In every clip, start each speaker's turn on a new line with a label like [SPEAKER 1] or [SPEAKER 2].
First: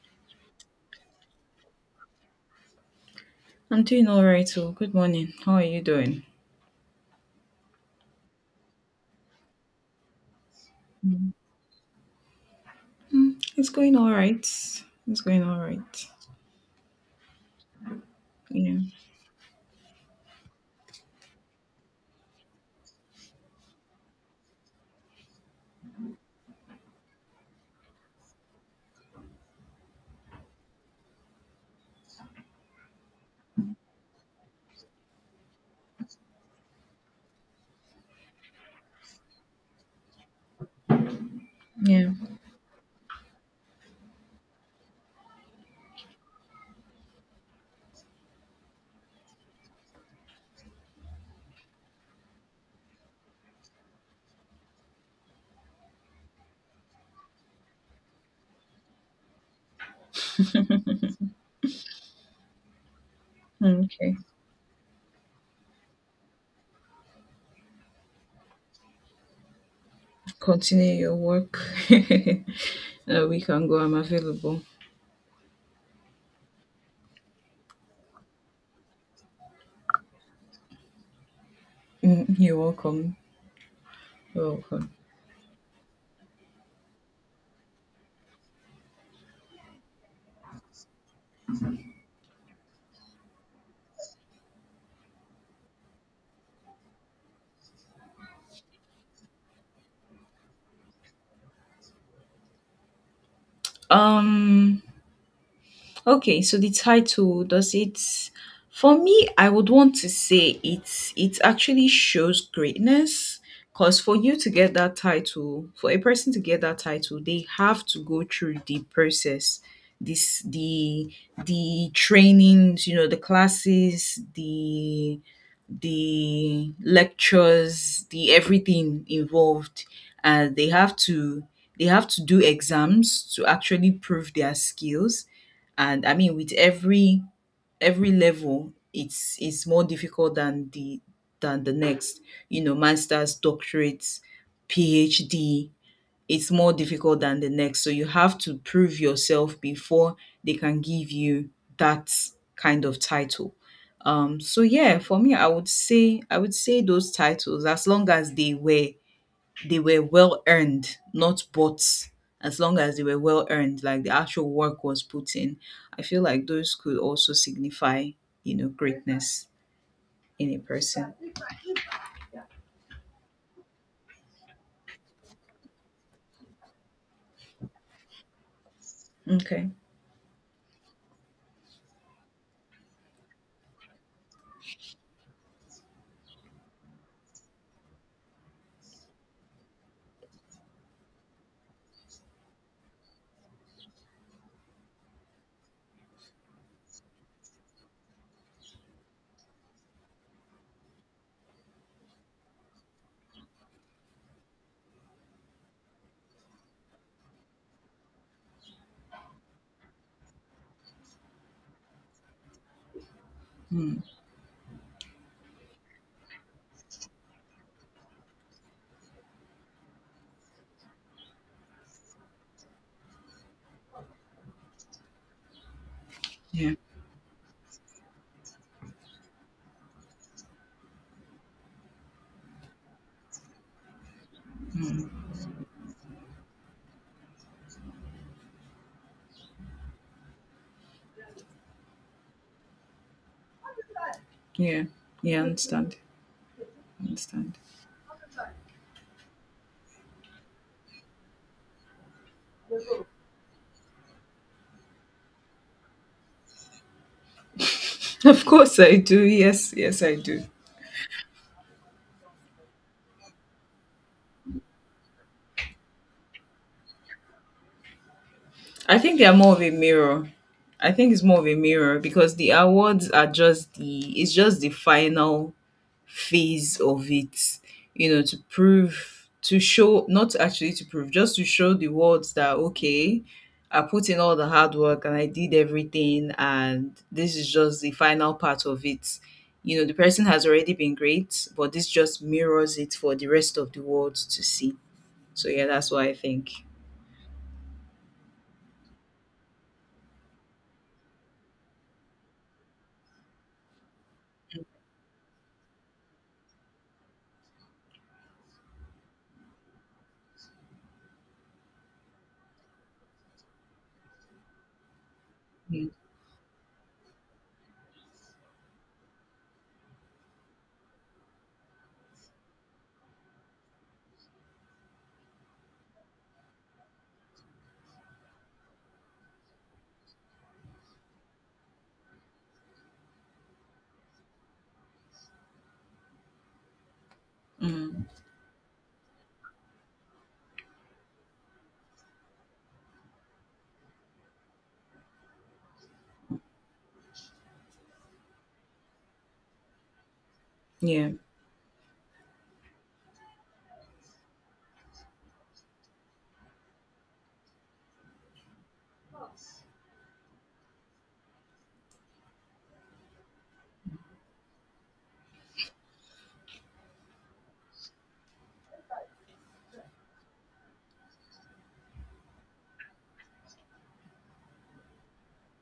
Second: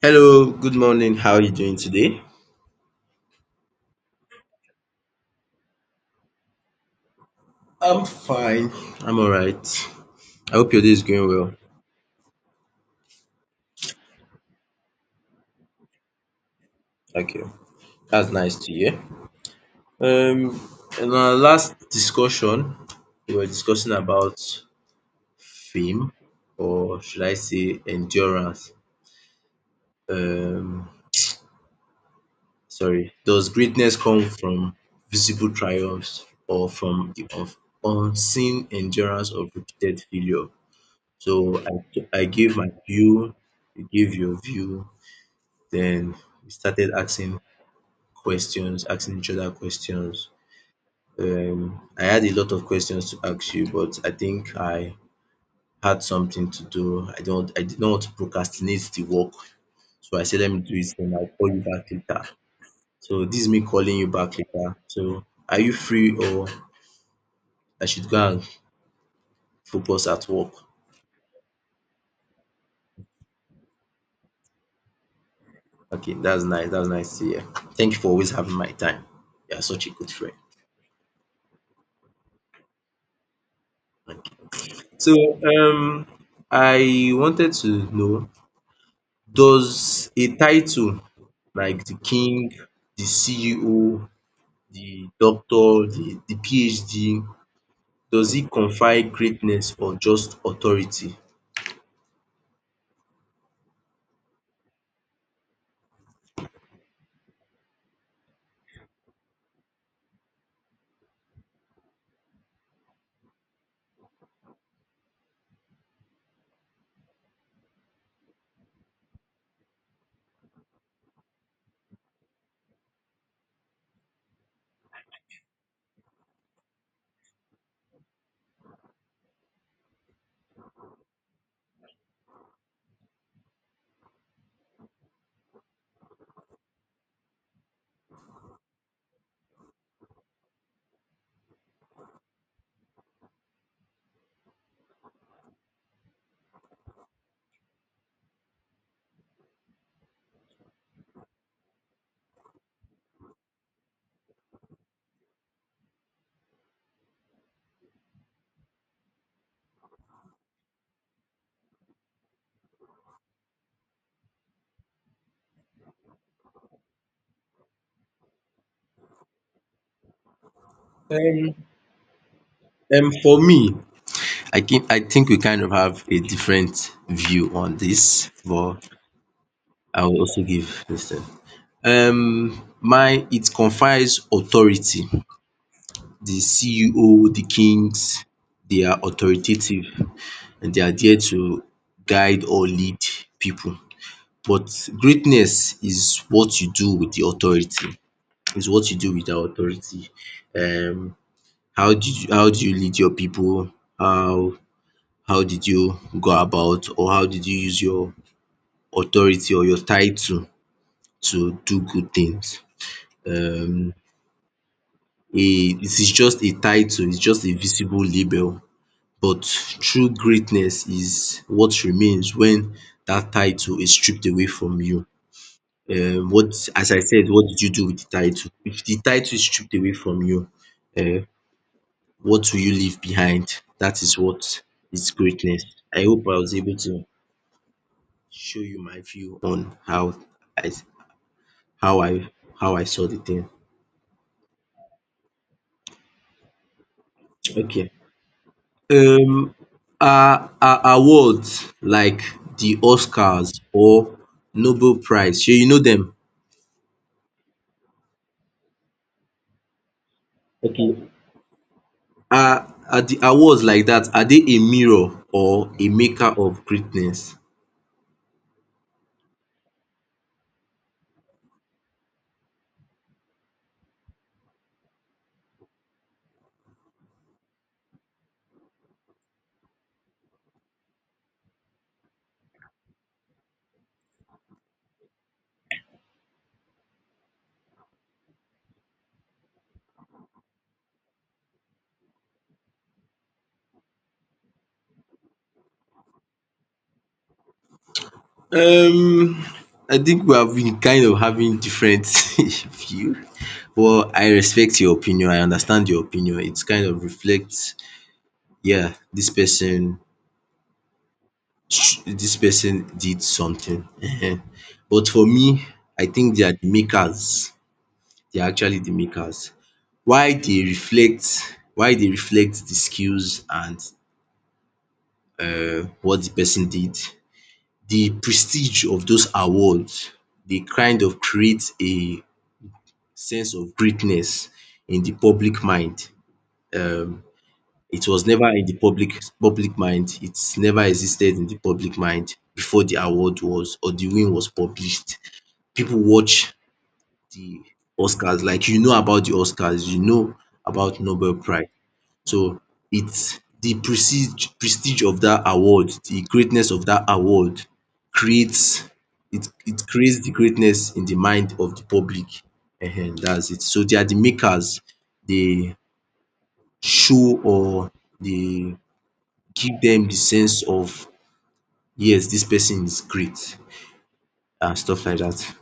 [SPEAKER 1] Hello, good morning. How are you doing today?
[SPEAKER 2] I'm doing all right. So, good morning. How are you doing?
[SPEAKER 1] I'm fine. I'm all right. I hope your day is going
[SPEAKER 2] Mm.
[SPEAKER 1] well.
[SPEAKER 2] It's going all right. It's going all right.
[SPEAKER 1] Okay, that's nice to
[SPEAKER 2] Yeah.
[SPEAKER 1] hear. Um, in our last discussion, we were discussing about fame, or should I say endurance? Um, sorry. Does greatness come from visible triumphs or from the unseen endurance of repeated failure? So I,
[SPEAKER 2] Yeah.
[SPEAKER 1] I gave my view, you gave your view. Then we started asking questions, asking each other questions. I had a lot of questions to ask you, but I think I had something to do. I did not want to procrastinate the work, so I said, let me do it, and I'll call you back later. So this is me calling you
[SPEAKER 2] Okay.
[SPEAKER 1] back later. So are you free, or I should go and focus at work?
[SPEAKER 2] Continue your work. We can go. I'm available.
[SPEAKER 1] Okay, that's nice. That's nice to hear. Thank you for always having my time. You are such a good friend.
[SPEAKER 2] You're welcome.
[SPEAKER 1] Thank you.
[SPEAKER 2] You're welcome.
[SPEAKER 1] So I wanted to know. Does a title like the king, the CEO, the doctor, the PhD, does it confer greatness or just authority?
[SPEAKER 2] Um. Okay, so the title does it, for me I would want to say it actually shows greatness, because for you to get that title, for a person to get that title, they have to go through the process. This the trainings, you know, the classes, the lectures, the everything involved, and they have to do exams to actually prove their skills. And I mean, with every level, it's more difficult than the next. You know, masters, doctorates, PhD, it's more difficult than the next. So you have to prove yourself before they can give you that kind of title. So yeah, for me, I would say those titles, as long as they were well earned, not bought. As long as they were well earned, like the actual work was put in, I feel like those could also signify, you know, greatness in a person.
[SPEAKER 1] Um for me, I think we kind of have a different view on this, but
[SPEAKER 2] Okay.
[SPEAKER 1] I will also give this thing. My it confers authority. The CEO, the kings, they are authoritative, and they are there to guide or lead people. But greatness is what you do with the authority, is what you do with the authority. Um, how did you how do you lead your people? How how did you go about or how did you use your authority or your title to do good things? Um,
[SPEAKER 2] Hmm.
[SPEAKER 1] a it is just a title, it's just a visible label, but true greatness is what remains when that title is stripped away from you. What,
[SPEAKER 2] Yeah.
[SPEAKER 1] as I said, what did you do with the title? If the title is stripped away from you, um, what will you leave behind? That is what is greatness. I hope I was able to show you my view on how I how I I saw the thing.
[SPEAKER 2] Yeah. Yeah, I understand. I understand.
[SPEAKER 1] Okay. Um, are awards like the Oscars or Nobel Prize, shey you know them.
[SPEAKER 2] Of course I do. Yes, yes I do.
[SPEAKER 1] Okay. Are the awards like that, are they a mirror or a maker of greatness?
[SPEAKER 2] I think they are more of a mirror. I think it's more of a mirror, because the awards are just the it's just the final phase of it, you know, to prove to show, not actually to prove, just to show the world that okay, I put in all the hard work and I did everything, and this is just the final part of it. You know, the person has already been great, but this just mirrors it for the rest of the world to see. So yeah, that's what I think.
[SPEAKER 1] Um, I think we have been kind of having different view. Well, I respect your opinion. I understand your opinion. It kind of reflects, yeah, this person did something. Ehen. But for me,
[SPEAKER 2] Yeah.
[SPEAKER 1] I think they are the makers. They are actually the makers. Why they reflect the skills and what the person did. The prestige of those awards, they kind of create a sense of greatness in the public mind. um It
[SPEAKER 2] Mm.
[SPEAKER 1] was never in the public mind. It's never existed in the public mind before the award was or the win was published. People watch the Oscars. Like, you know about the Oscars, you know about
[SPEAKER 2] Yeah.
[SPEAKER 1] Nobel prize. So it's the prestige of that award, the greatness of that award creates it creates the greatness in the mind of the public. Ehen, that's it. So they are the makers. They show or they give them the sense of, yes, this person is great and stuff like that.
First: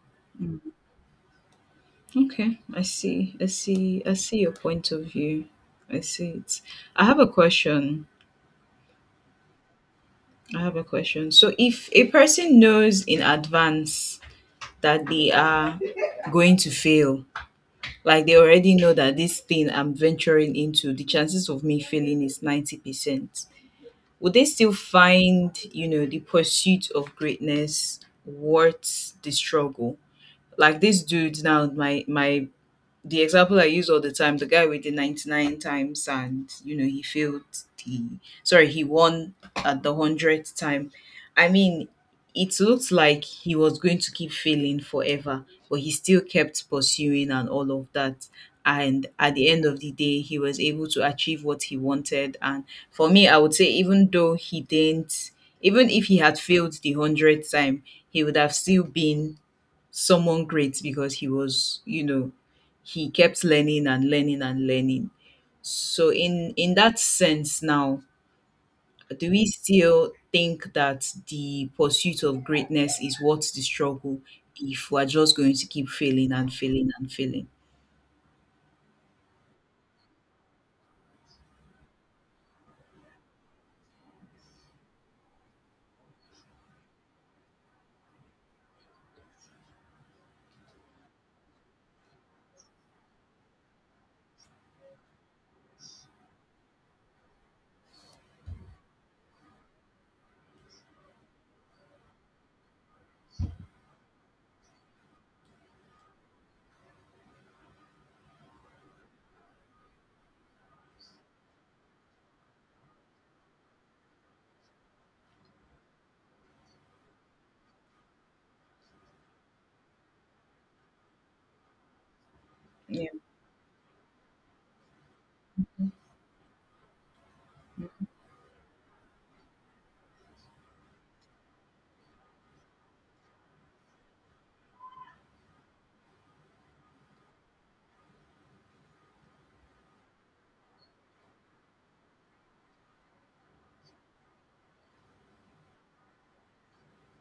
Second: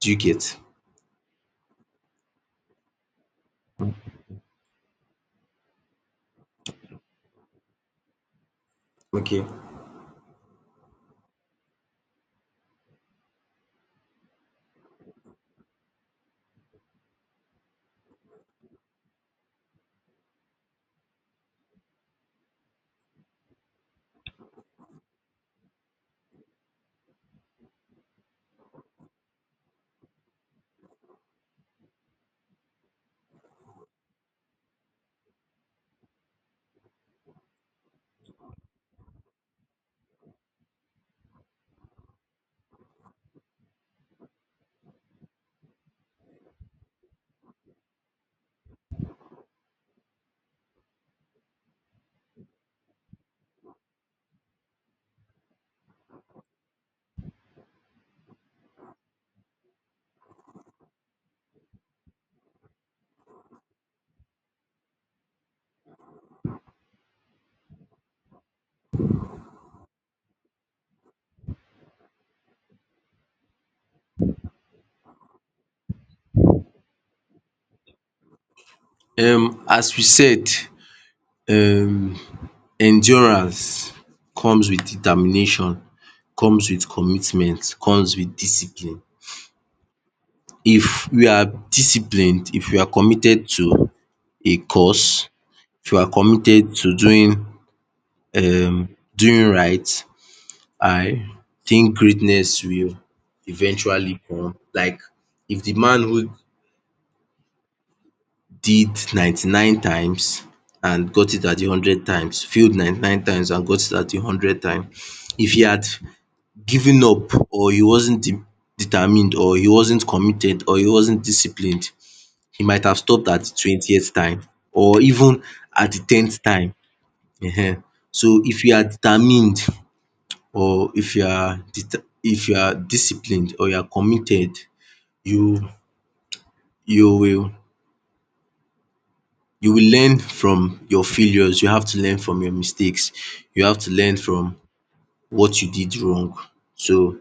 [SPEAKER 1] Do you get?
[SPEAKER 2] Mm. Okay. I see. I see. I see your point of view. I see it. I have a question.
[SPEAKER 1] Okay.
[SPEAKER 2] I have a question. So, if a person knows in advance that they are going to fail, like they already know that this thing I'm venturing into, the chances of me failing is 90%, would they still find, you know, the pursuit of greatness worth the struggle? Like this dude now, my the example I use all the time, the guy with the 99 times and, you know, he failed the, he won at the 100th time. I mean, it looked like he was going to keep failing forever, but he still kept pursuing and all of that. And at the end of the day, he was able to achieve what he wanted. And for me, I would say, even though he didn't, even if he had failed the 100th time, he would have still been someone great, because he was, you know, he kept learning and learning and learning. So in that sense now, do we still think that the pursuit of greatness is worth the struggle if we're just going to keep failing and failing and failing?
[SPEAKER 1] As we said, um endurance comes with determination, comes with commitment, comes with discipline. If we are disciplined, if we are committed to a cause, if we are committed to doing um doing right, I think greatness will eventually come. Like if the man who did 99 times and got it at the hundred times, failed 99 times and got it at the hundred time, if he had giving up or he wasn't determined or he wasn't committed or he wasn't disciplined, he might have
[SPEAKER 2] Yeah.
[SPEAKER 1] stopped at the 20th time or even at the 10th time. Ehen. So if you are determined or if you are if you are disciplined or you are committed, you you will you will learn from your failures. You have to learn from your mistakes. You have to learn from what you did wrong. So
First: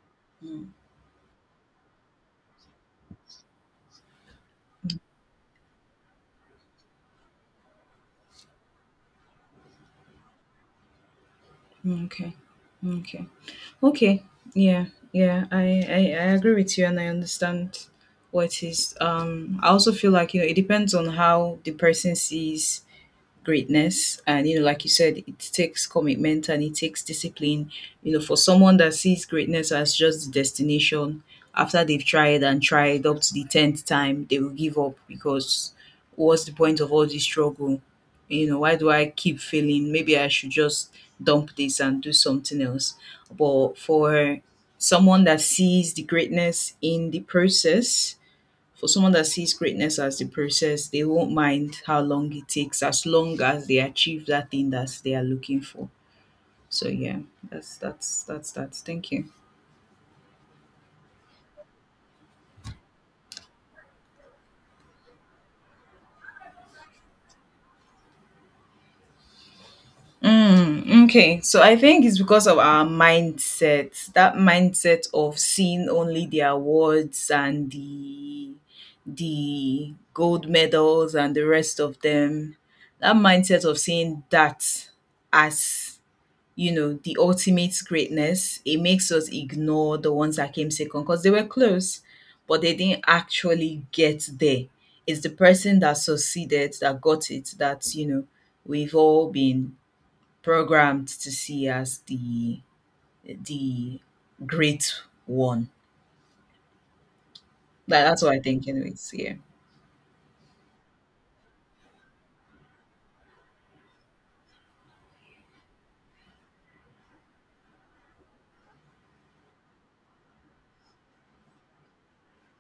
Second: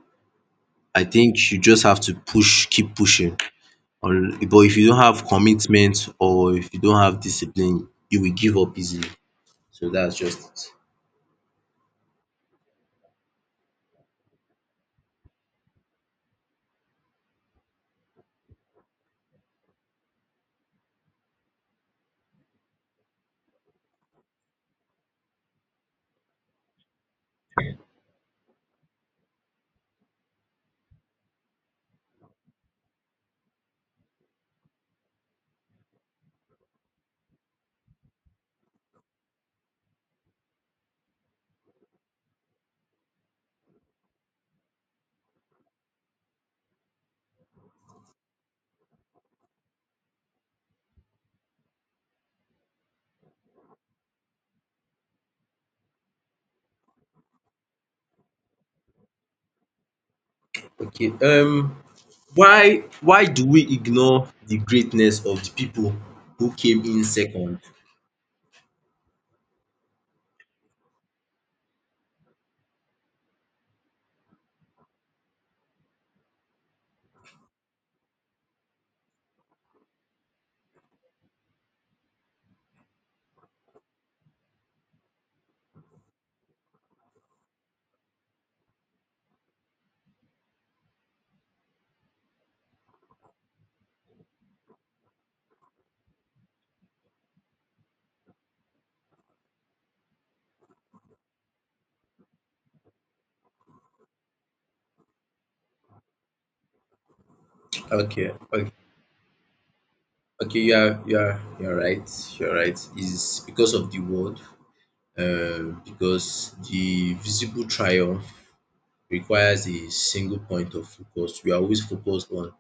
[SPEAKER 1] I think you just have to push, keep pushing. Or but if you don't have commitment or if you don't have discipline, you will give up easily. So that's just
[SPEAKER 2] Okay. Okay. Okay. Yeah. Yeah. I agree with you, and I understand what it is. I also feel like, you know, it depends on how the person sees greatness, and you know, like you said, it takes commitment and it takes discipline. You know, for someone that sees greatness as just the destination, after they've tried and tried up to the 10th time, they will give up because what's the point of all this struggle? You know, why do I keep failing? Maybe I should just dump this and do something else. But for someone that sees the greatness in the process, for someone that sees greatness as the process, they won't mind how long it takes as long as they achieve that thing that they are looking for. So yeah, that's that. Thank you.
[SPEAKER 1] it. Okay, why do we ignore the greatness of the people who came in second?
[SPEAKER 2] Okay, so I think it's because of our mindset. That mindset of seeing only the awards and the gold medals and the rest of them. That mindset of seeing that as, you know, the ultimate greatness, it makes us ignore the ones that came second because they were close, but they didn't actually get there. It's the person that succeeded, that got it, that, you know, we've all been programmed to see as the great one. That's
[SPEAKER 1] Okay,
[SPEAKER 2] what I think
[SPEAKER 1] okay,
[SPEAKER 2] anyways. Yeah.
[SPEAKER 1] okay, you're right, you're right. Is because of the world, because the visible triumph requires a single point of focus. We are always focused on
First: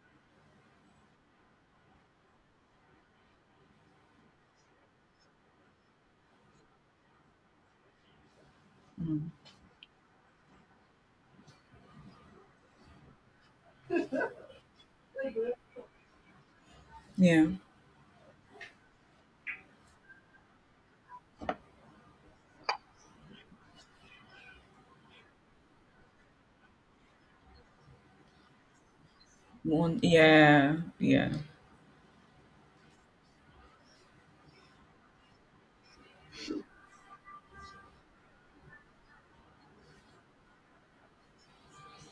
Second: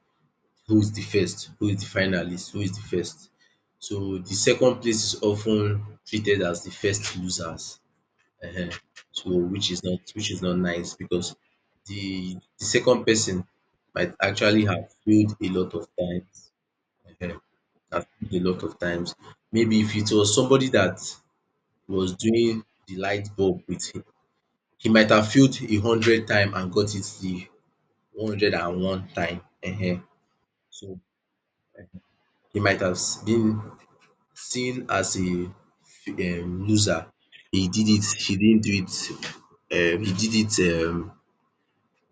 [SPEAKER 1] who is the first, who is the finalist, who is the first. So the second place is often treated as the first losers. um
[SPEAKER 2] Mm.
[SPEAKER 1] So which is not nice because the second person might actually have failed a lot of times. um
[SPEAKER 2] Yeah.
[SPEAKER 1] Have failed a lot of times. Maybe if it was somebody that was doing the light bulb with him, he might have failed a hundred time and got it the 101 time.
[SPEAKER 2] One, yeah.
[SPEAKER 1] So
[SPEAKER 2] Yeah.
[SPEAKER 1] he might have been seen as a loser. He did it. He didn't do it, he did it,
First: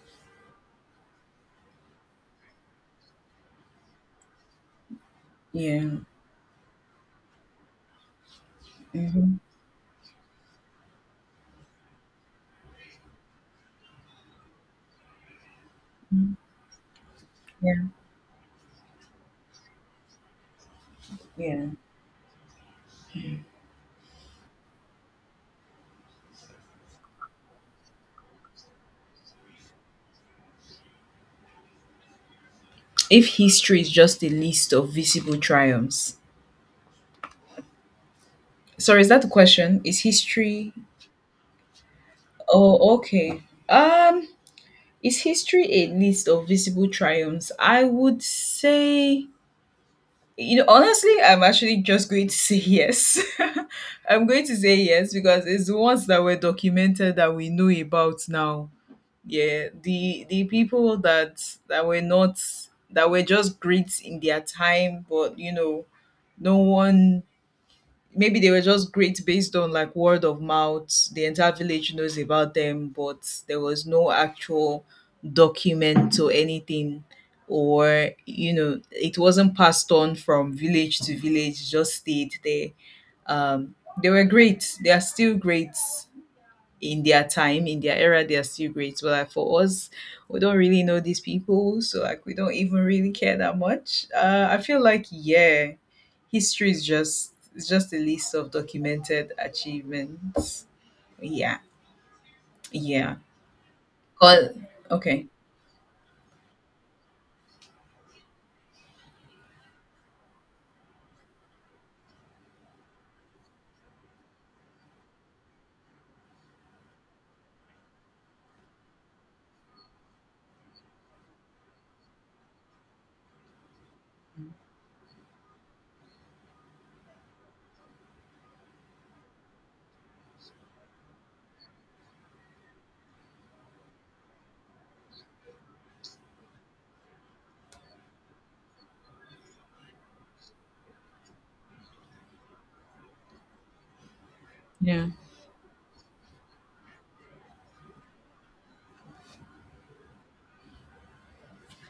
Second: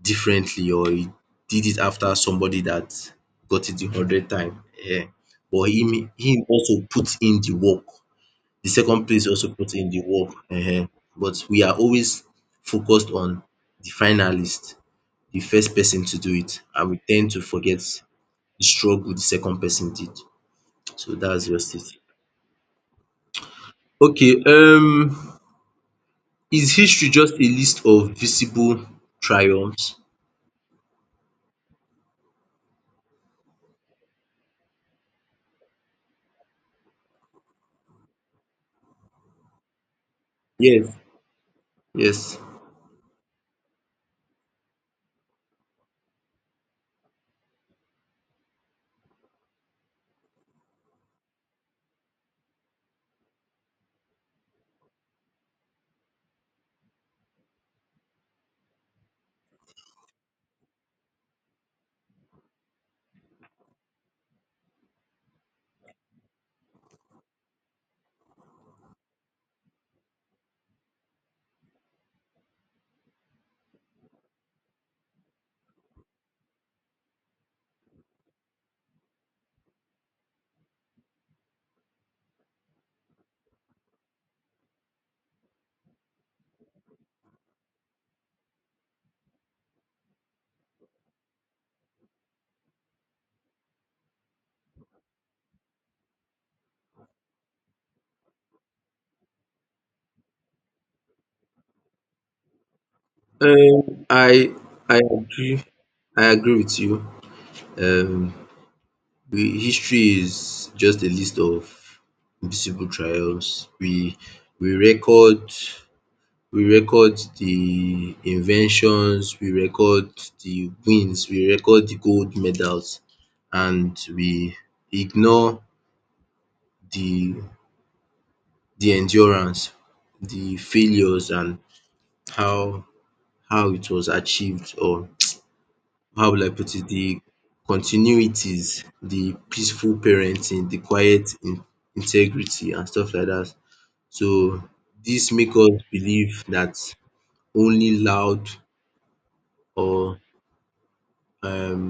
[SPEAKER 1] differently, or he did it after somebody that got it the hundred time. um But
[SPEAKER 2] Yeah.
[SPEAKER 1] him also put in the work. The second place
[SPEAKER 2] Hmm.
[SPEAKER 1] also put in the work. But we are always focused on the finalist, the first person to do it, and we tend to forget
[SPEAKER 2] Yeah.
[SPEAKER 1] the struggle the second person did. So that's
[SPEAKER 2] Yeah.
[SPEAKER 1] just it. Okay, is history just a list of visible triumphs?
[SPEAKER 2] If history is just a list of visible triumphs, sorry, is that the question? Is history?
[SPEAKER 1] Yes, yes.
[SPEAKER 2] Oh, okay. Um, is history a list of visible triumphs? I would say, you know, honestly, I'm actually just going to say yes. I'm going to say yes because it's the ones that were documented that we know about now. Yeah, the people that that were not that were just great in their time, but you know, no one, maybe they were just great based on like word of mouth, the entire village knows about them, but there was no actual document or anything, or you know, it wasn't passed on from village to village, it just stayed there. um they were great, they are still great in their time, in their era, they are still great. But like for us, we don't really know these people, so like we don't even really care that much. I feel like yeah, history is just a list of documented achievements. Yeah, yeah.
[SPEAKER 1] Um, I
[SPEAKER 2] 'Cause-
[SPEAKER 1] I
[SPEAKER 2] okay,
[SPEAKER 1] agree. I agree with you. Um, we, history is just a list of visible triumphs. We record we record the inventions, we record the wins, we record the gold medals, and we ignore the endurance, the failures, and how it was achieved, or how will I put it, the continuities, the peaceful parenting, the quiet in integrity and stuff like that. So
[SPEAKER 2] yeah,
[SPEAKER 1] dis make us believe that only loud or um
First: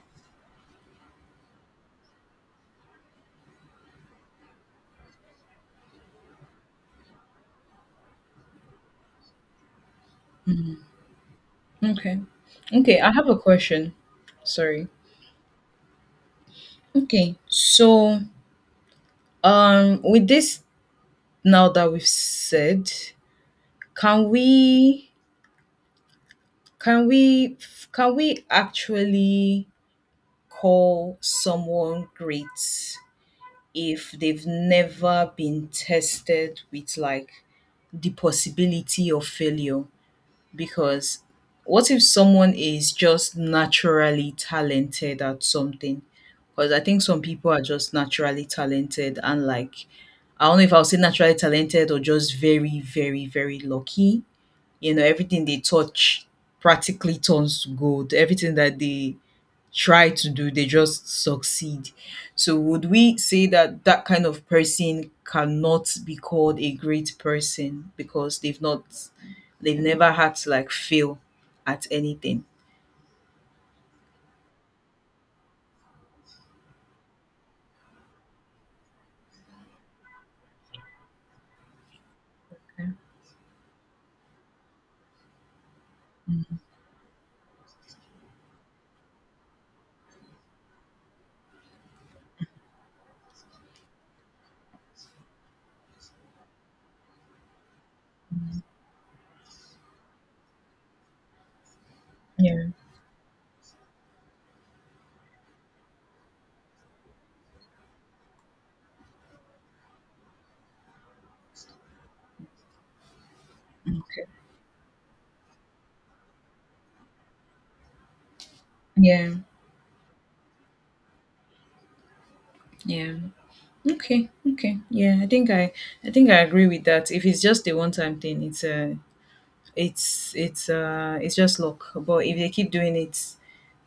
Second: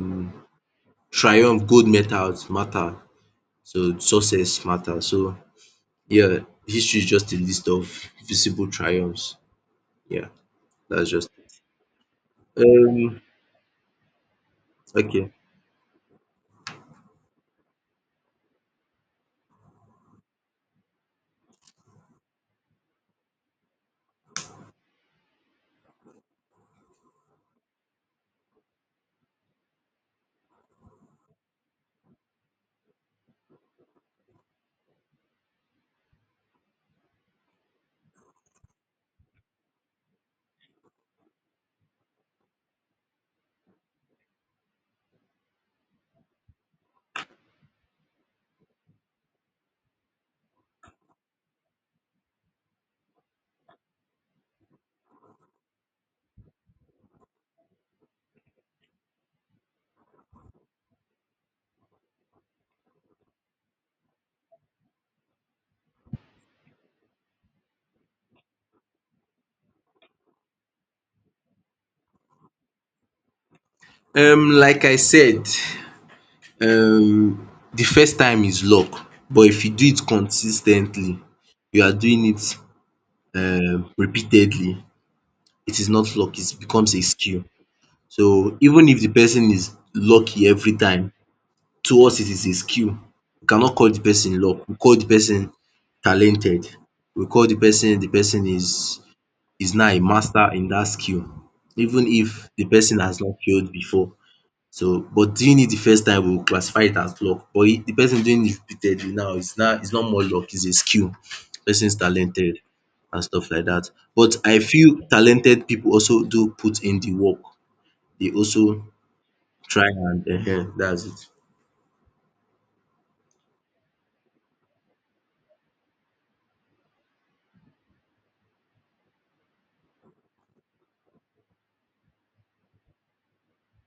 [SPEAKER 1] triumph, gold medals matter. So success matter. So yeah, history is just a list of visible triumphs. Yeah, that's just
[SPEAKER 2] okay,
[SPEAKER 1] it.
[SPEAKER 2] okay. I have a question. Sorry.
[SPEAKER 1] Okay.
[SPEAKER 2] Okay, so with this, now that we've said, can we, Can we can we actually call someone great if they've never been tested with like the possibility of failure? Because what if someone is just naturally talented at something? Because I think some people are just naturally talented, and like I don't know if I'll say naturally talented or just very, very, very lucky. You know, everything they touch practically turns to gold. Everything that they try to do, they just succeed. So, would we say that that kind of person cannot be called a great person because they've never had to like fail at anything?
[SPEAKER 1] Like I said, um the first time is luck, but if you do it consis ten tly, you are doing it repeatedly, it is not luck, it
[SPEAKER 2] Mm,
[SPEAKER 1] becomes a skill. So even if the person is lucky every time, to us it is a skill. We cannot call the person luck, we call the person talented. We call the person is now a master in that skill, even if the
[SPEAKER 2] Yeah.
[SPEAKER 1] person has not failed before. So, but doing it the first time we will classify it as luck, but the person doing it repeatedly now is not more luck, it's a skill. Person is talented and stuff like that.
[SPEAKER 2] Okay.
[SPEAKER 1] But I feel talented people also do put in the work. They also
[SPEAKER 2] Yeah.
[SPEAKER 1] try and dats it.
[SPEAKER 2] Yeah. Okay. Okay. Yeah. I think I agree with that. If it's just a one-time thing, it's a, it's it's just luck. But if they keep doing it,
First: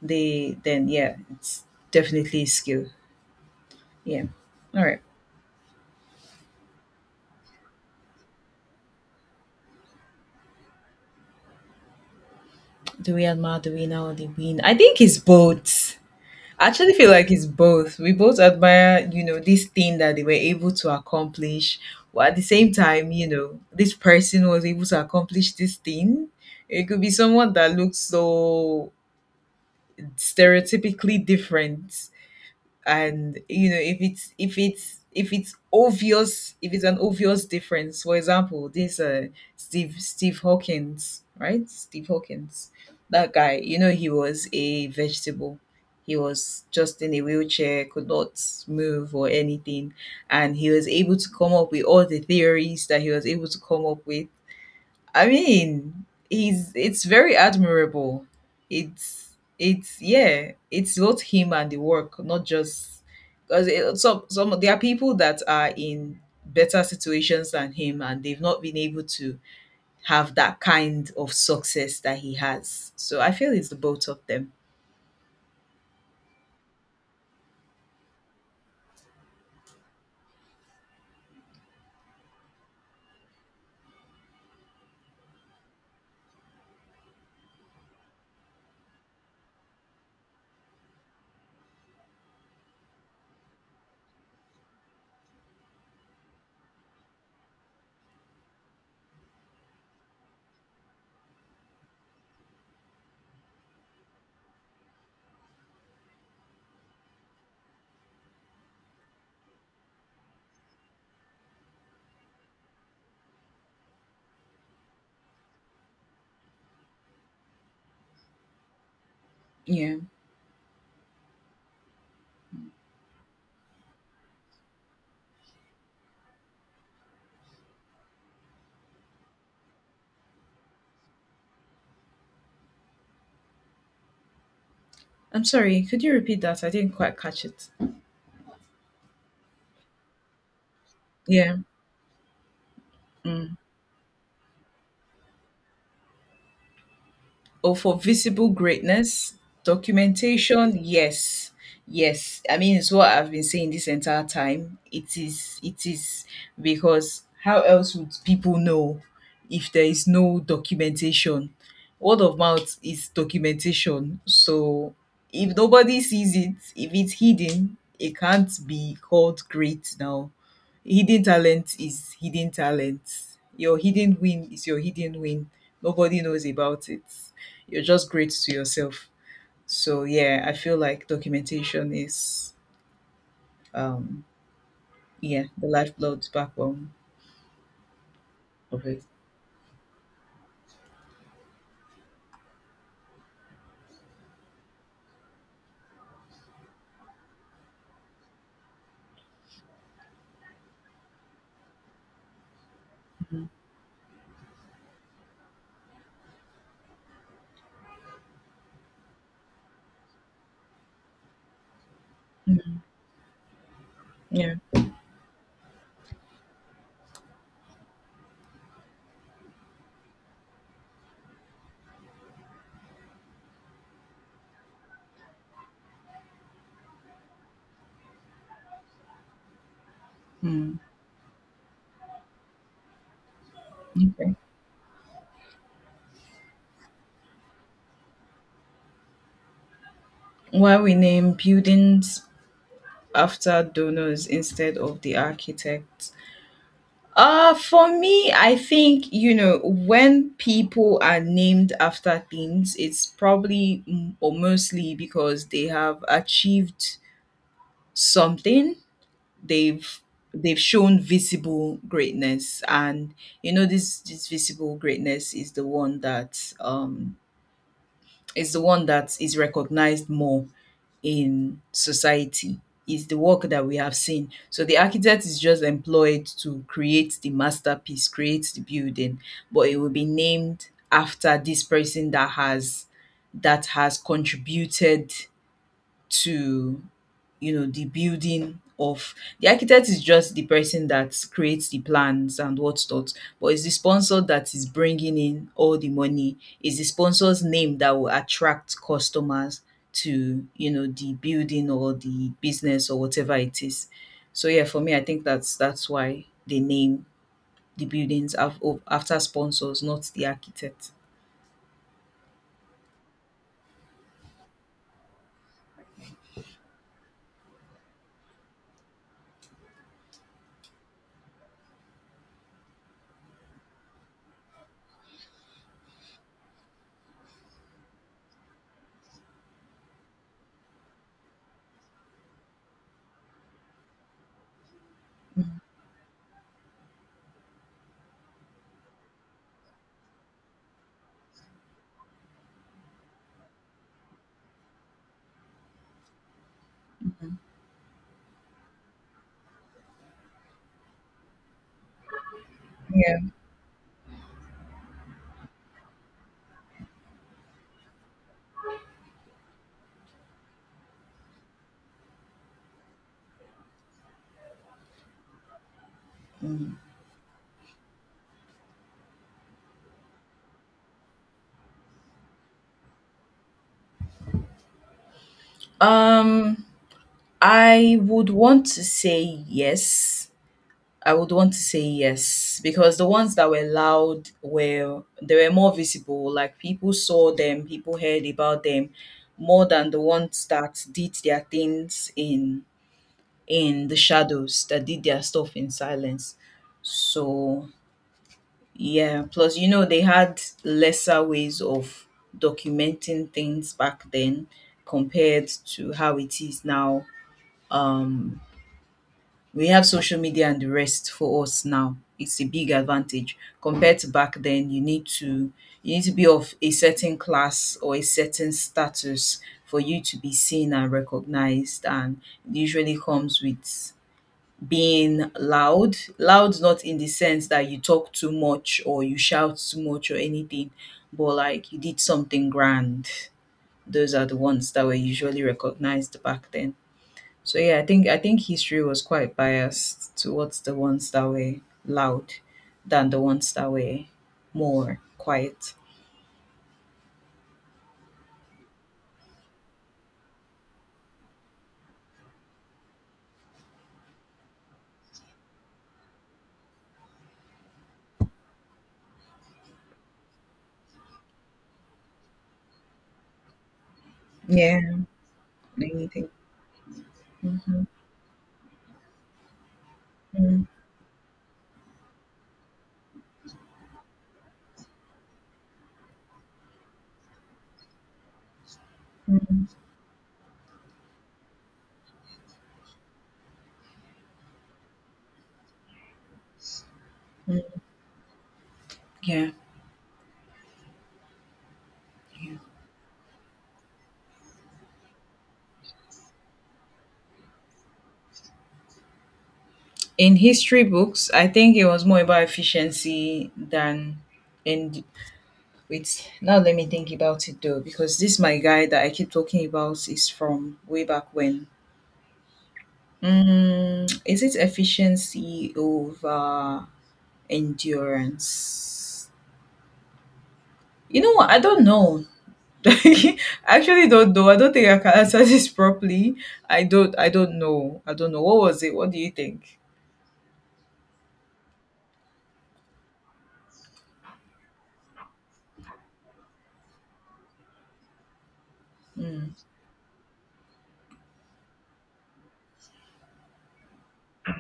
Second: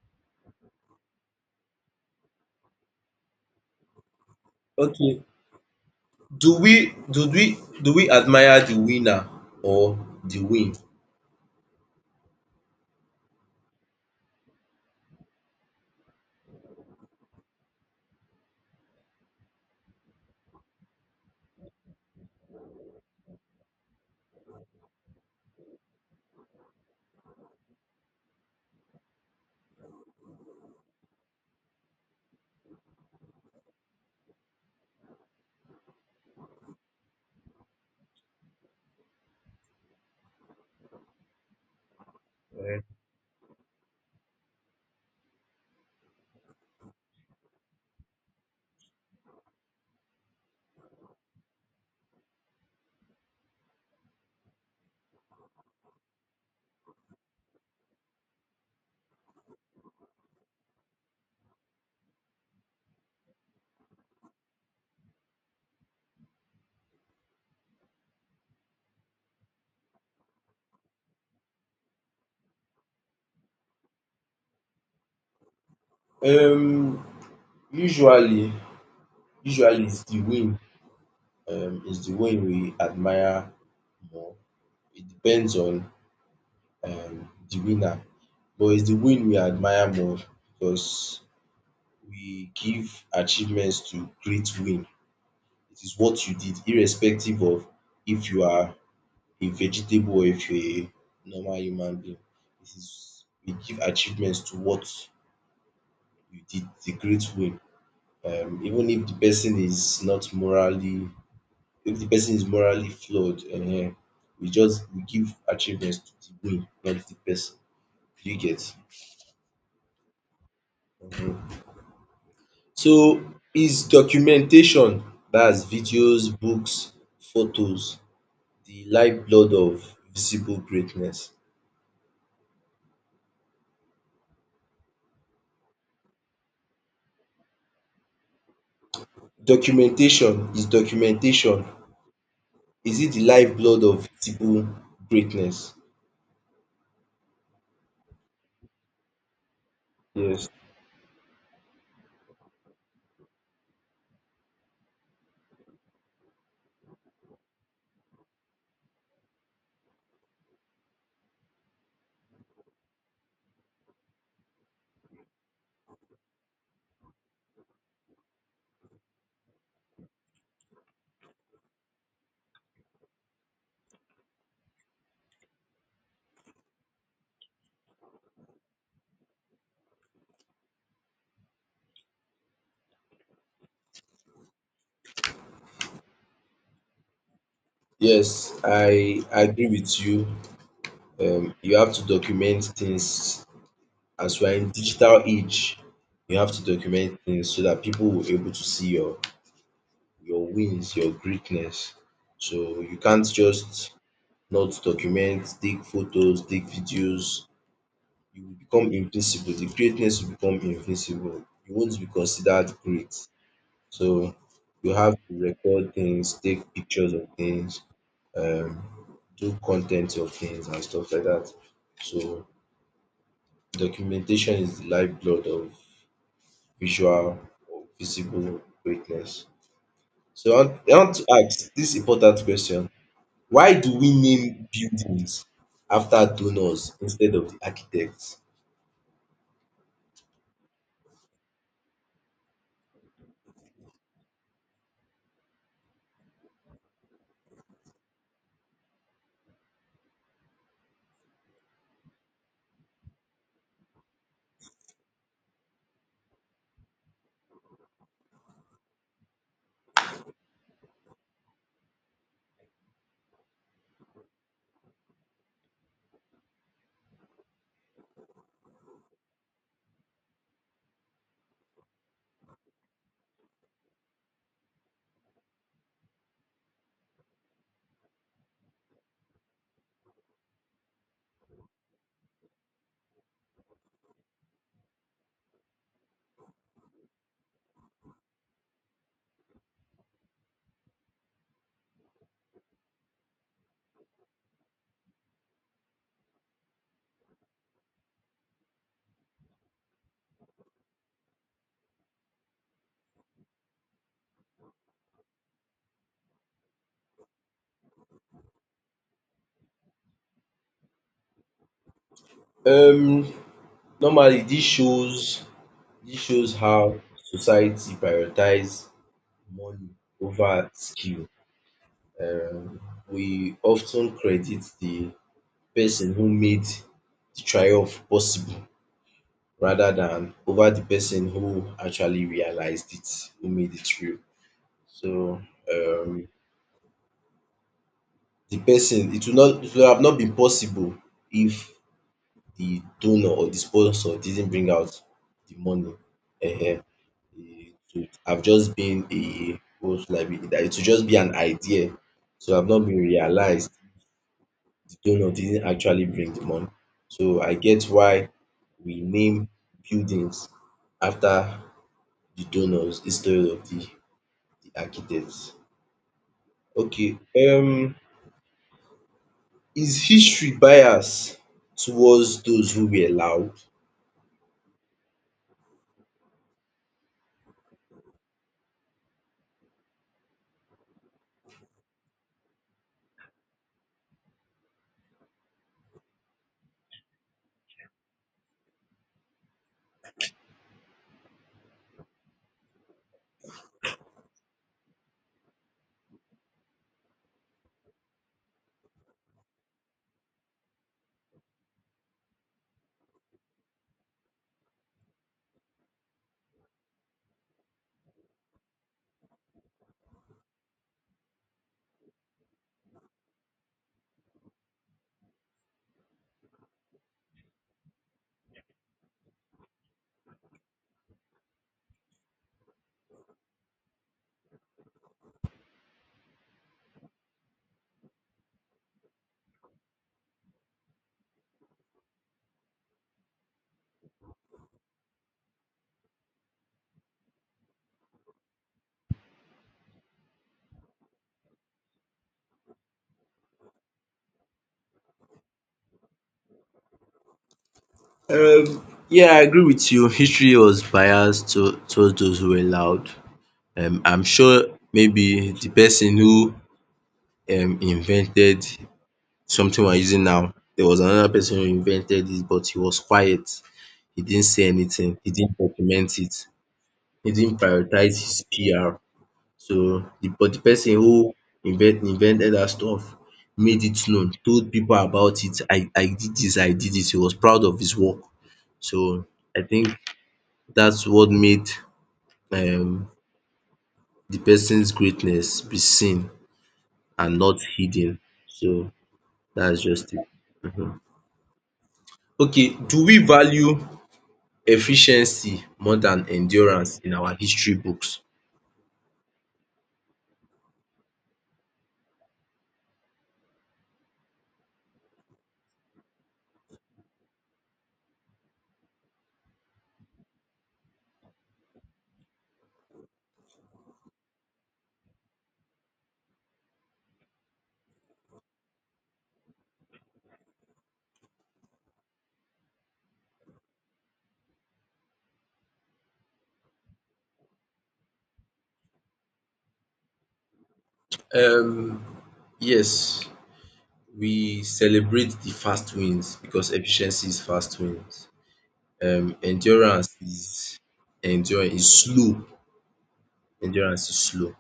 [SPEAKER 2] they then yeah, it's definitely a skill. Yeah. All right.
[SPEAKER 1] Okay. Do we admire the winner or the win?
[SPEAKER 2] Do we admire the winner or the win? I think it's both. I actually feel like it's both. We both admire, you know, this thing that they were able to accomplish. While at the same time, you know, this person was able to accomplish this thing. It could be someone that looks so stereotypically different, and you know, if it's obvious, if it's an obvious difference. For example, this Steve Hawkins, right? Steve Hawkins,
[SPEAKER 1] Eh,
[SPEAKER 2] that guy, you know, he was a vegetable, he was just in a wheelchair, could not move or anything, and he was able to come up with all the theories that he was able to come up with. I mean, he's it's very admirable. It's yeah, it's both him and the work, not just because some there are people that are in better situations than him, and they've not been able to have that kind of success that he has. So I feel it's the both of them.
[SPEAKER 1] um usually, it's the win. It's the win we admire more. It depends on the winner, but it's the win we admire more because we give achievements to great win. It is what you did irrespective of if you are a vegetable or if you're a normal human being. It is we give achievements to what you did, the great win. Even if the person is not morally if the person is morally flawed, we just we give achievements to the win, not the person. Do you get?
[SPEAKER 2] Yeah.
[SPEAKER 1] um So is documentation, dats videos, books, photos the lifeblood of visible greatness.
[SPEAKER 2] I'm sorry. Could you repeat that? I didn't quite catch it.
[SPEAKER 1] Documentation is
[SPEAKER 2] Yeah.
[SPEAKER 1] it the
[SPEAKER 2] Mm.
[SPEAKER 1] lifeblood of visible greatness?
[SPEAKER 2] Oh, for visible greatness,
[SPEAKER 1] Yes.
[SPEAKER 2] documentation, yes. Yes. I mean, it's what I've been saying this entire time. It is, it is, because how else would people know if there is no documentation? Word of mouth is documentation. So if nobody sees it, if it's hidden, it can't be called great now. Hidden talent is hidden talent. Your hidden win is your hidden win. Nobody knows about it, you're just great to yourself. So yeah, I feel like documentation is, um yeah, the lifeblood, backbone
[SPEAKER 1] Yes,
[SPEAKER 2] of it.
[SPEAKER 1] I agree with you. You have to document things as we are in digital age. You have to document things so that people will able to see your wins, your greatness. So you can't just not to document, take photos, take videos, you will become invisible. The greatness will become invisible. You won't be considered
[SPEAKER 2] Mm,
[SPEAKER 1] great. So
[SPEAKER 2] yeah.
[SPEAKER 1] you have to record things, take pictures of things, um, do content of things and stuff like that. So documentation is the lifeblood of visual or visible greatness. So
[SPEAKER 2] Hmm.
[SPEAKER 1] I want to ask this important question. Why do we
[SPEAKER 2] Okay.
[SPEAKER 1] name buildings after donors instead of the architects?
[SPEAKER 2] Why we name buildings after donors instead of the architects? For me, I think, you know, when people are named after things, it's probably mm, or mostly because they have achieved something they've they've shown visible greatness, and you know this visible greatness is the one that is the one that is recognized more in society, is the work that we have seen. So the architect is just employed to create the masterpiece, create the building, but it will be named after this person that has, that has contributed to, you know, the building. Of the architect is just the person that creates the plans and what's not, but it's the sponsor that is bringing in all the money. It's the sponsor's name that will attract customers to, you know, the building or the business or whatever it is. So yeah, for me I think that's why they name the buildings after sponsors, not the architect.
[SPEAKER 1] Um, normally this shows how society prioritize money over skill. Um, we often credit the person who made the triumph possible rather than over the person who actually realized it, who made it real. So um, the person it will have not been possible if the donor or the sponsor didn't bring out the money. um it would have just been a what should I be that it would just be an idea to have not been
[SPEAKER 2] Yeah.
[SPEAKER 1] realized. The donor didn't actually bring the money, so I get why we name buildings after the donors instead of the architects. Okay. Is history bias towards those who were loud?
[SPEAKER 2] um I would want to say yes. I would want to say yes because the ones that were loud were, they were more visible. Like people saw them, people heard about them more than the ones that did their things in the shadows, that did their stuff in silence. So yeah, plus you know they had lesser ways of documenting things back then compared to how it is now. Um we have social media and the rest for us now. It's a big advantage compared to back then. You need to, you need to be of a certain class or a certain status for you to be seen and recognized, and it usually comes with being loud. Loud not in the sense that you talk too much or you shout too much or anything, but like you did something grand. Those are the ones that were usually recognized back then. So yeah, I think history was quite biased towards the ones that were loud than the ones that were more quiet.
[SPEAKER 1] Yeah, I agree with you. History was biased to towards those who were loud. I'm sure maybe the person who invented something we're using now, there was another person who invented it, but he was quiet. He didn't say
[SPEAKER 2] Yeah,
[SPEAKER 1] anything. He didn't document
[SPEAKER 2] anything.
[SPEAKER 1] it. He didn't
[SPEAKER 2] Mhm,
[SPEAKER 1] prioritize his PR. So, but the
[SPEAKER 2] mhm,
[SPEAKER 1] person who invented that stuff made it known, told people about it. I did this, I did this. He was proud of his work. So, I
[SPEAKER 2] mhm.
[SPEAKER 1] think that's what made um, the person's greatness be seen and not hidden. So
[SPEAKER 2] Yeah.
[SPEAKER 1] that's just it.
[SPEAKER 2] Yeah.
[SPEAKER 1] Okay, do we value efficiency more than endurance in our history books?
[SPEAKER 2] In history books, I think it was more about efficiency than in, wait. Now let me think about it though, because this my guy that I keep talking about is from way back when. Mm, is it efficiency over endurance? You know what? I don't know. I actually don't know. I don't think I can answer this properly. I don't. I don't know. I don't know. What was it? What do you think?
[SPEAKER 1] Um, yes, we celebrate the fast wins because efficiency is fast wins. Endurance is endurance is slow. Endurance is slow.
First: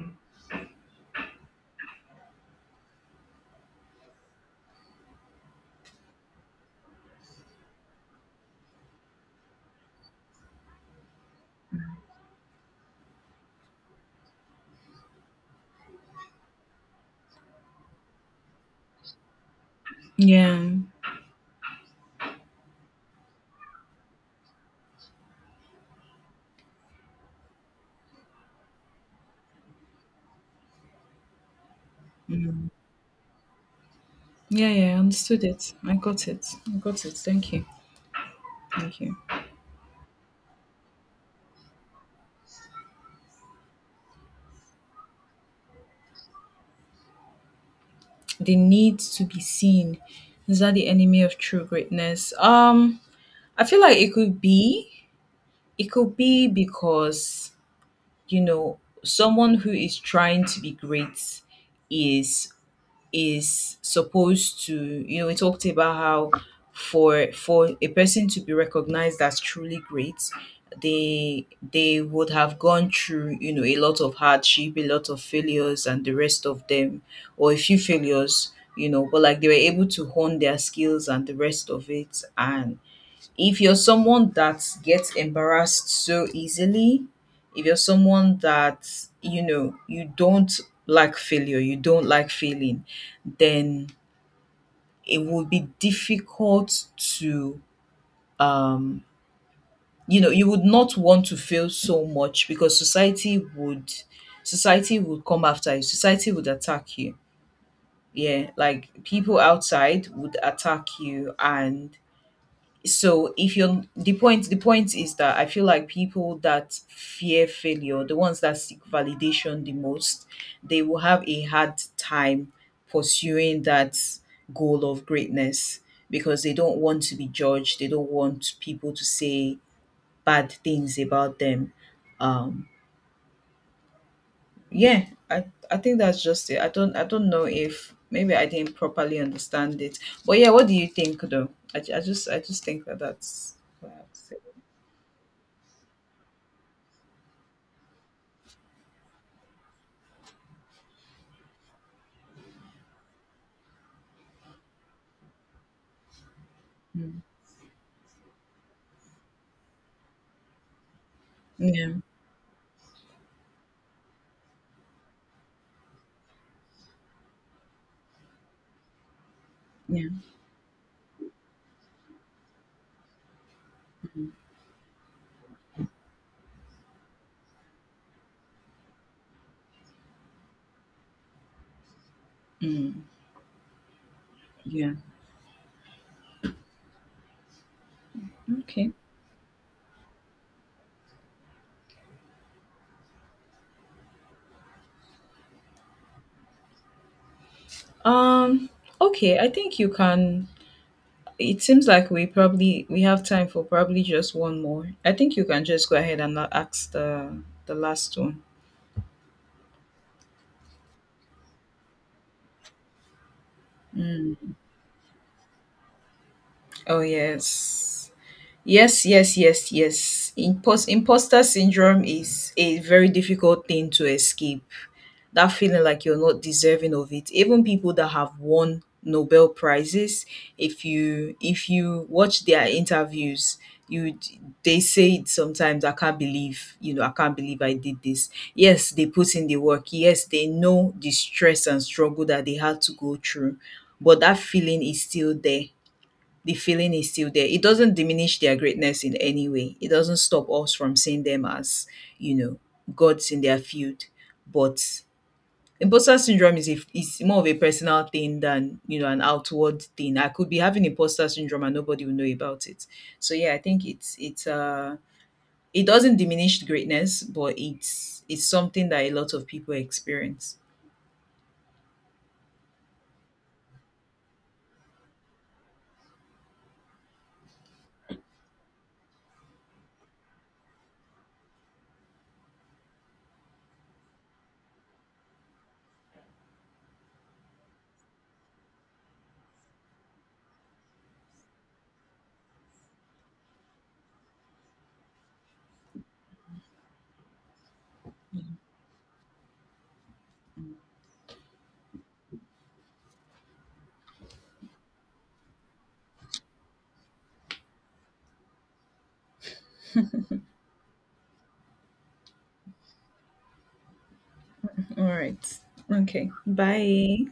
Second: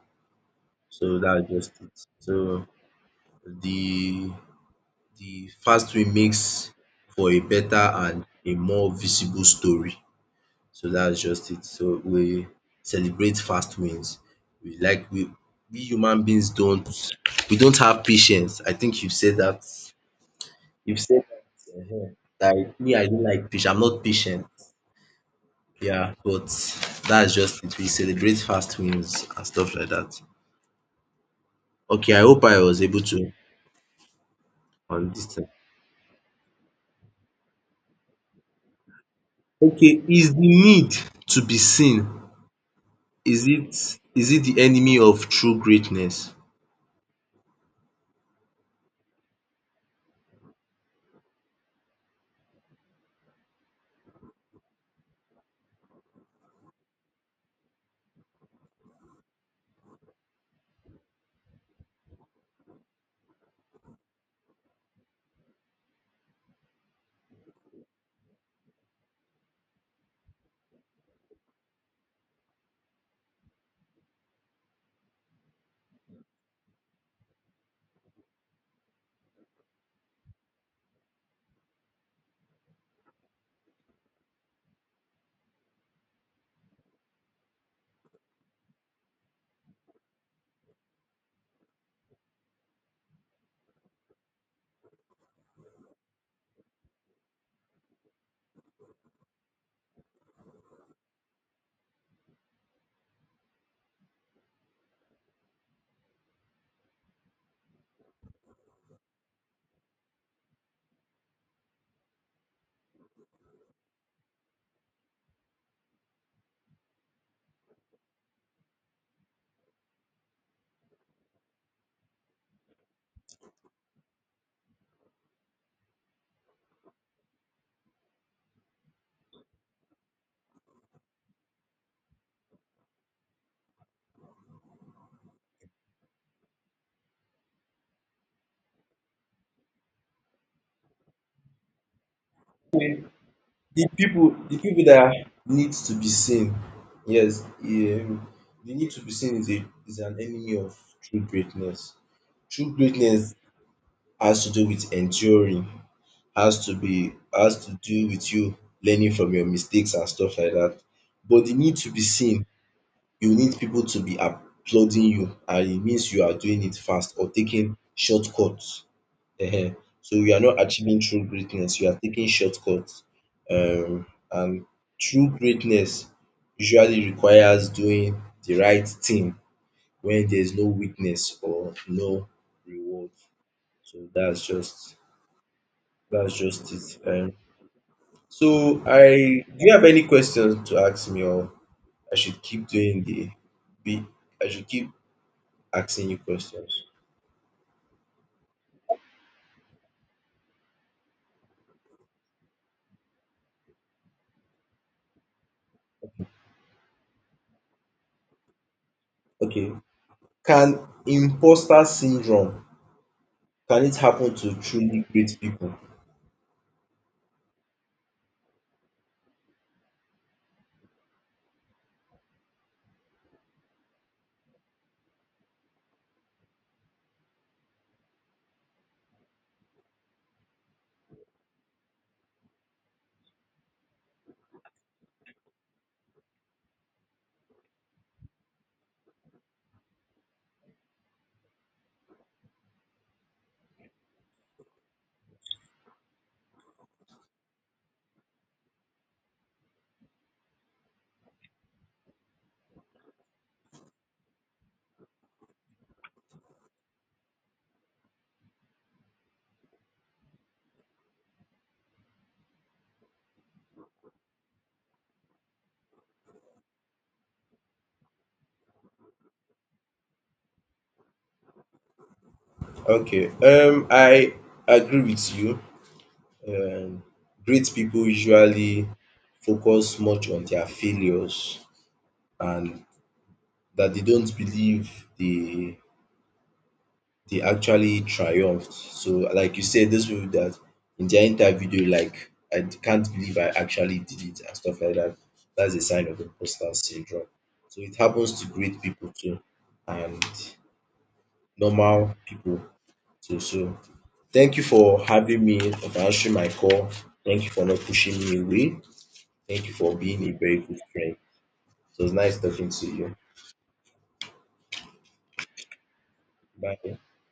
[SPEAKER 1] So that's just it. So the the fast way makes for a better and a more visible story. So that's just it. So we celebrate fast wins. We like we we human beings don't, we don't have patience. I think you've said that.
[SPEAKER 2] Yeah.
[SPEAKER 1] You've said that. Ehen. Like me, I don't like patience. I'm not patient. Yeah, but that's just it. We celebrate fast wins and stuff like that. Okay, I hope I
[SPEAKER 2] Mm.
[SPEAKER 1] was able to
[SPEAKER 2] Yeah, yeah, I
[SPEAKER 1] on this
[SPEAKER 2] understood
[SPEAKER 1] thing.
[SPEAKER 2] it. I got it. I got it. Thank you. Thank you.
[SPEAKER 1] Okay, is the need to be seen, is it the enemy of true greatness?
[SPEAKER 2] The need to be seen. Is that the enemy of true greatness? I feel like it could be. It could be because, you know, someone who is trying to be great is supposed to, you know, we talked about how for a person to be recognized as truly great, they they would have gone through, you know, a lot of hardship, a lot of failures and the rest of them, or a few failures, you know, but like they were able to hone their skills and the rest of it. And if you're someone that gets embarrassed so easily, if you're someone that, you know, you don't like failure, you don't like failing, then it would be difficult to, um, you know, you would not want to fail so much because society would come after you, society would attack you. Yeah, like people outside would attack you. And so if you're, the point is that I feel like people that fear failure, the ones that seek validation the most, they will have a hard time pursuing that goal of greatness because they don't want to be judged, they don't want people to say bad things about them. um yeah. I i think that's just it. I don't know if maybe I didn't properly understand it, but yeah, what do you think though? I just think that that's
[SPEAKER 1] The
[SPEAKER 2] what I would
[SPEAKER 1] people,
[SPEAKER 2] say.
[SPEAKER 1] the people that need to be seen, yes, the need to be seen is a is an enemy of true greatness. True greatness has to do with enduring,
[SPEAKER 2] Hmm.
[SPEAKER 1] has to do with you learning from your mistakes and stuff like that. But the need to
[SPEAKER 2] Yeah,
[SPEAKER 1] be seen, you need people to be applauding you, and it means you are doing it fast or taking shortcuts. Ehen.
[SPEAKER 2] yeah.
[SPEAKER 1] So you are not achieving true greatness, you are taking shortcuts. Um
[SPEAKER 2] Mhm.
[SPEAKER 1] and true greatness usually requires doing the right thing when there is no witness or no
[SPEAKER 2] Mm,
[SPEAKER 1] reward. So
[SPEAKER 2] yeah.
[SPEAKER 1] that's just it. So
[SPEAKER 2] Okay.
[SPEAKER 1] I do you have any questions to ask me, or I should keep doing the be I should keep asking you questions?
[SPEAKER 2] Um, okay, I think you can, it seems like we have time for probably just one more. I think you can just go ahead and not ask the last one.
[SPEAKER 1] Okay. Can imposter syndrome, can it happen to truly great people?
[SPEAKER 2] Oh yes. Yes, yes, yes, yes. Imposter syndrome is a very difficult thing to escape. That feeling like you're not deserving of it. Even people that have won Nobel prizes, if you watch their interviews, you they say it sometimes. I can't believe, you know, I can't believe I did this. Yes, they put in the work. Yes, they know the stress and struggle that they had to go through, but that feeling is still there. The feeling is still there. It doesn't diminish their greatness in any way. It doesn't stop us from seeing them as, you know, gods in their field. But imposter syndrome is a is more of a personal thing than, you know, an outward thing. I could be having imposter syndrome and nobody will know about it. So yeah, I think it's it's it doesn't diminish greatness, but it's something that a lot of people experience.
[SPEAKER 1] Okay. I agree with you. Um, Great people usually focus much on their failures and that they don't believe they they actually triumphed. So, like you said, those people that in their interview they were like, I can't believe I actually did it and stuff like that. That's a sign of imposter syndrome. So it happens to great people too and normal people too. So thank you for having me and for answering my call. Thank you for not pushing me away. Thank you for being a very good friend. It was nice talking to you.
[SPEAKER 2] All right. Okay.
[SPEAKER 1] Bye.
[SPEAKER 2] Bye.